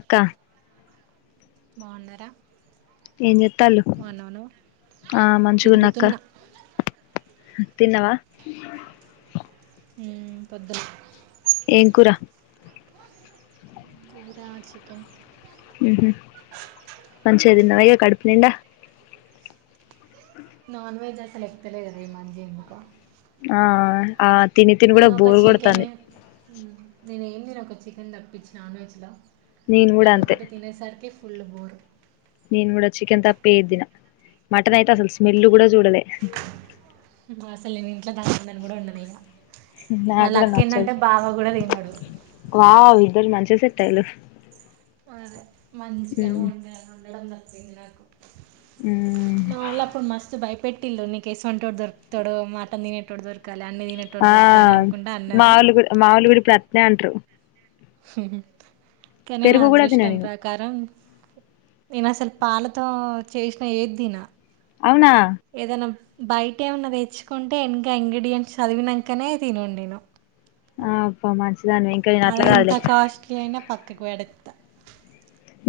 అక్క బాగున్నారా ఏం చేత్తల్లు బాగున్నాను ఆ మంచిగున్నక్క తిరుగుతున్నా తిన్నవా మ్మ్ పొద్దుల ఏం కూర కూరా చికెన్ మ్మ్ హ్మ్ మంచిగ తిన్నవా ఇగ కడుపు నిండా నాన్ వెెజ్ ఆ లెక్కలే కదా ఈ మంచి ఎందుకో ఆ ఆ ఆ తిని తిని కూడా నేను ఒక బోరు చికెనే కొడతాంది నేనేం తినన్ చికెన్ తప్పించి నాన్ వెజ్ లో నేను కూడా అంతే దాదొకటె తినే సరికి ఓయమ్మో నేను కూడా చికెన్ తప్పేద్దిన మటన్ అయితే అసలు స్మెల్ కూడా చూడలే అసలు నేను ఇంట్లో దనందాని కూడా వండనీయ నా నాకు కూడా నచ్చదు లక్కేందంటే బావ కూడా తినడు వావ్ ఇద్దరు మంచిగ సెట్టయిల్లు అదే మంచిగా ఉండ ఉండడమే తినాకు ఉమ్ నాలప్పుడు మస్ బై పెట్టిల్లు నీసం అంట వాడు దొరుకుతాడు మాట తినేటోడు దొరకు ఆ మావలు గుడి మావలు గుడి ప్రత్న అంటారు హ కానీ నా పెరుగు కూడా తిన అదృష్టం నేను ప్రకారం నేను అసలు పాలతో చేసిన ఏది దీన అవునా ఏదైనాం బయట ఏమన్నా తెచ్చుకుంటే ఇంకా ఇంగ్రీడియంట్స్ చదివినాకనే తినం నేను ఆ అప్పమా దాని వెంకయ్యని అట్లా కాదులేదు అక్కకి వెడతా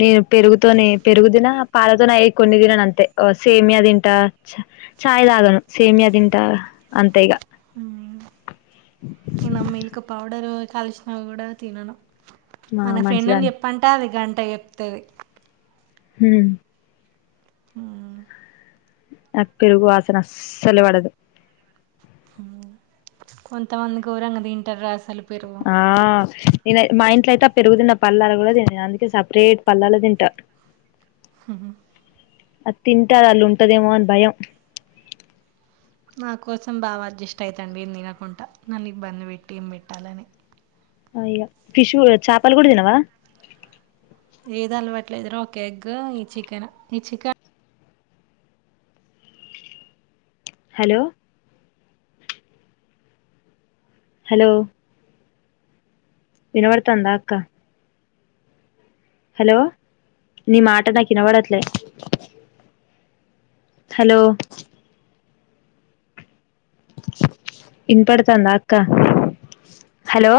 నేను పెరుగుతోనే పెరుగుదిన పాలతోనే అయ కొన్ని తినను అంతే సేమియా తింట చాయ్ తాగను సేమియా తింట అంతే ఇగా హ ఇన్న మిల్క్ పౌడర్ కలిసినవి కూడా తినను మా మన ఫ్రెండ్ని మంచిదాన్ని చెప్పంట అది గంట అట్ట ఎప్తుంది హ ఆ ఆ పెరుగు వాసనసలవాడదు కొంతమంది ర కది ఇంటర్ అసలు పెరుగు ఆ నేను మా ఇంట్లో అయితే పెరుగు తన్న పల్లాలు కూడా తను అందుకే సపరేట్ పల్లాలు తింటా హ అది తింటారు అల్లుు ఉంటదేమో అని భయం నా కోసం బాగా అడ్జస్ట్ అవుతుండి ఏ తినకుండా నన్ను ఇబ్బంది పెట్టి ఏం పెట్టాలని ఇ ఫిష్ చాపాలు కూడా దినవా ఏది అలవట్లేదురో ఒక ఎగ్ ఈ చికెన్ ఈ చికెన్ హలో హలో వినవర్తందా అక్క హలో నీ మాట నా కినవాడత్లే హలో ఇన్పడుతాందా అక్క హలో